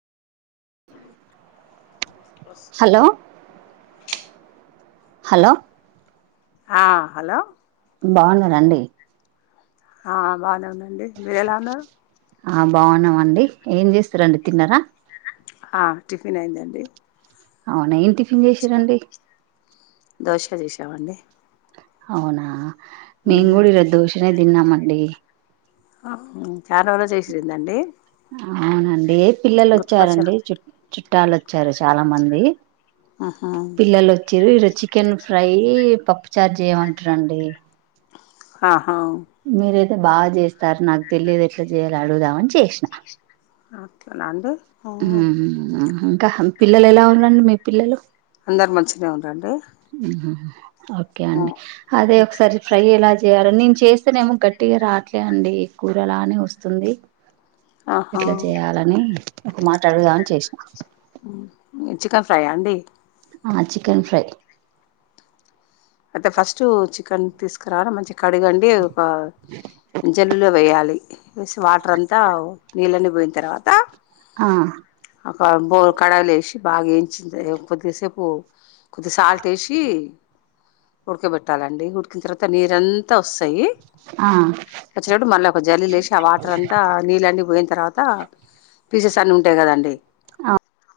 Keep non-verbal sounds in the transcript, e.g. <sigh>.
First hello hello హా hello బాగున్నారా అండి. హా ఆ బాగనే ఉన్నా అండి మీరు ఎలా ఉన్నారు. ఆ బాగున్నాం అండి ఏం చేస్తుర్రు అండి తిన్నరా. ఆ టిఫిన్ అయిందండి. అవునా ఏం టిఫిన్ చేశిర్రండి. దోశ చేశాం అండి. అవునా మేం గూడా ఈరోజు దోశనేే తిన్నామండీ. ఊ చాలా రోజు చేశిందండీ. అవునండి ఏ పిల్లలు వచ్చారండి చుట్ చుట్టాలు వచ్చారు చాలా మందీ. ఆహా పిల్లలు వచ్చిర్రు ఈరోజు చికెన్ ఫ్రై యీ పప్ చారు జెయ్యమంటుర్రండీ ఆ మీరయితే బాగా చేస్తారు నాక్ తెలియదు ఎట్లా జెయాలి అడుగుదామని చేశినా. అట్ల నా అండి హ్మ్. ఊహు ఇంకా పిల్లలు ఎలా ఉన్నారండి మీ పిల్లలు. అందరు మంచిగనే ఉండ్రండి. ఊహు ఓకే అండి అదే ఒకసారి ఫ్రై ఎలా జేయాలో నేను చేస్తనేమో గట్టిగా రాట్లే అండి కూరలానే వస్తుంది. ఆహా ఎట్లా చేయాలనీ ఒక మాట అడుగుదామని చేశినా. చికెన్ ఫ్రై ఆ అండి. ఆ చికెన్ ఫ్రై అయితే ఫస్టూ చికెన్ తీసుకురావాల మంచిగ కడుగండీ ఒకా జల్లడలో వెయ్యాలి. వేసి వాటర్ అంతా నీళ్ళన్ని పోయిన్ తర్వాతా. ఆ <unintelligible> బోల్ కడాయిలు ఏశి బాగా ఏంచి కొద్దిసేపు కొద్దిగ సాల్ట్ ఏశీ ఉడకబెట్టాలండి ఉడికిన తర్వాత నీరంతా వస్తాయి. ఆ వచ్చినప్పుడు మళ్ళా ఒక జలెడ్ లేసి ఆ వాటర్ అంతా నీళ్ళ అన్నీ పోయిన్ తర్వాతా పీసెస్ అన్నీ ఉంటాయి కదండి. ఆ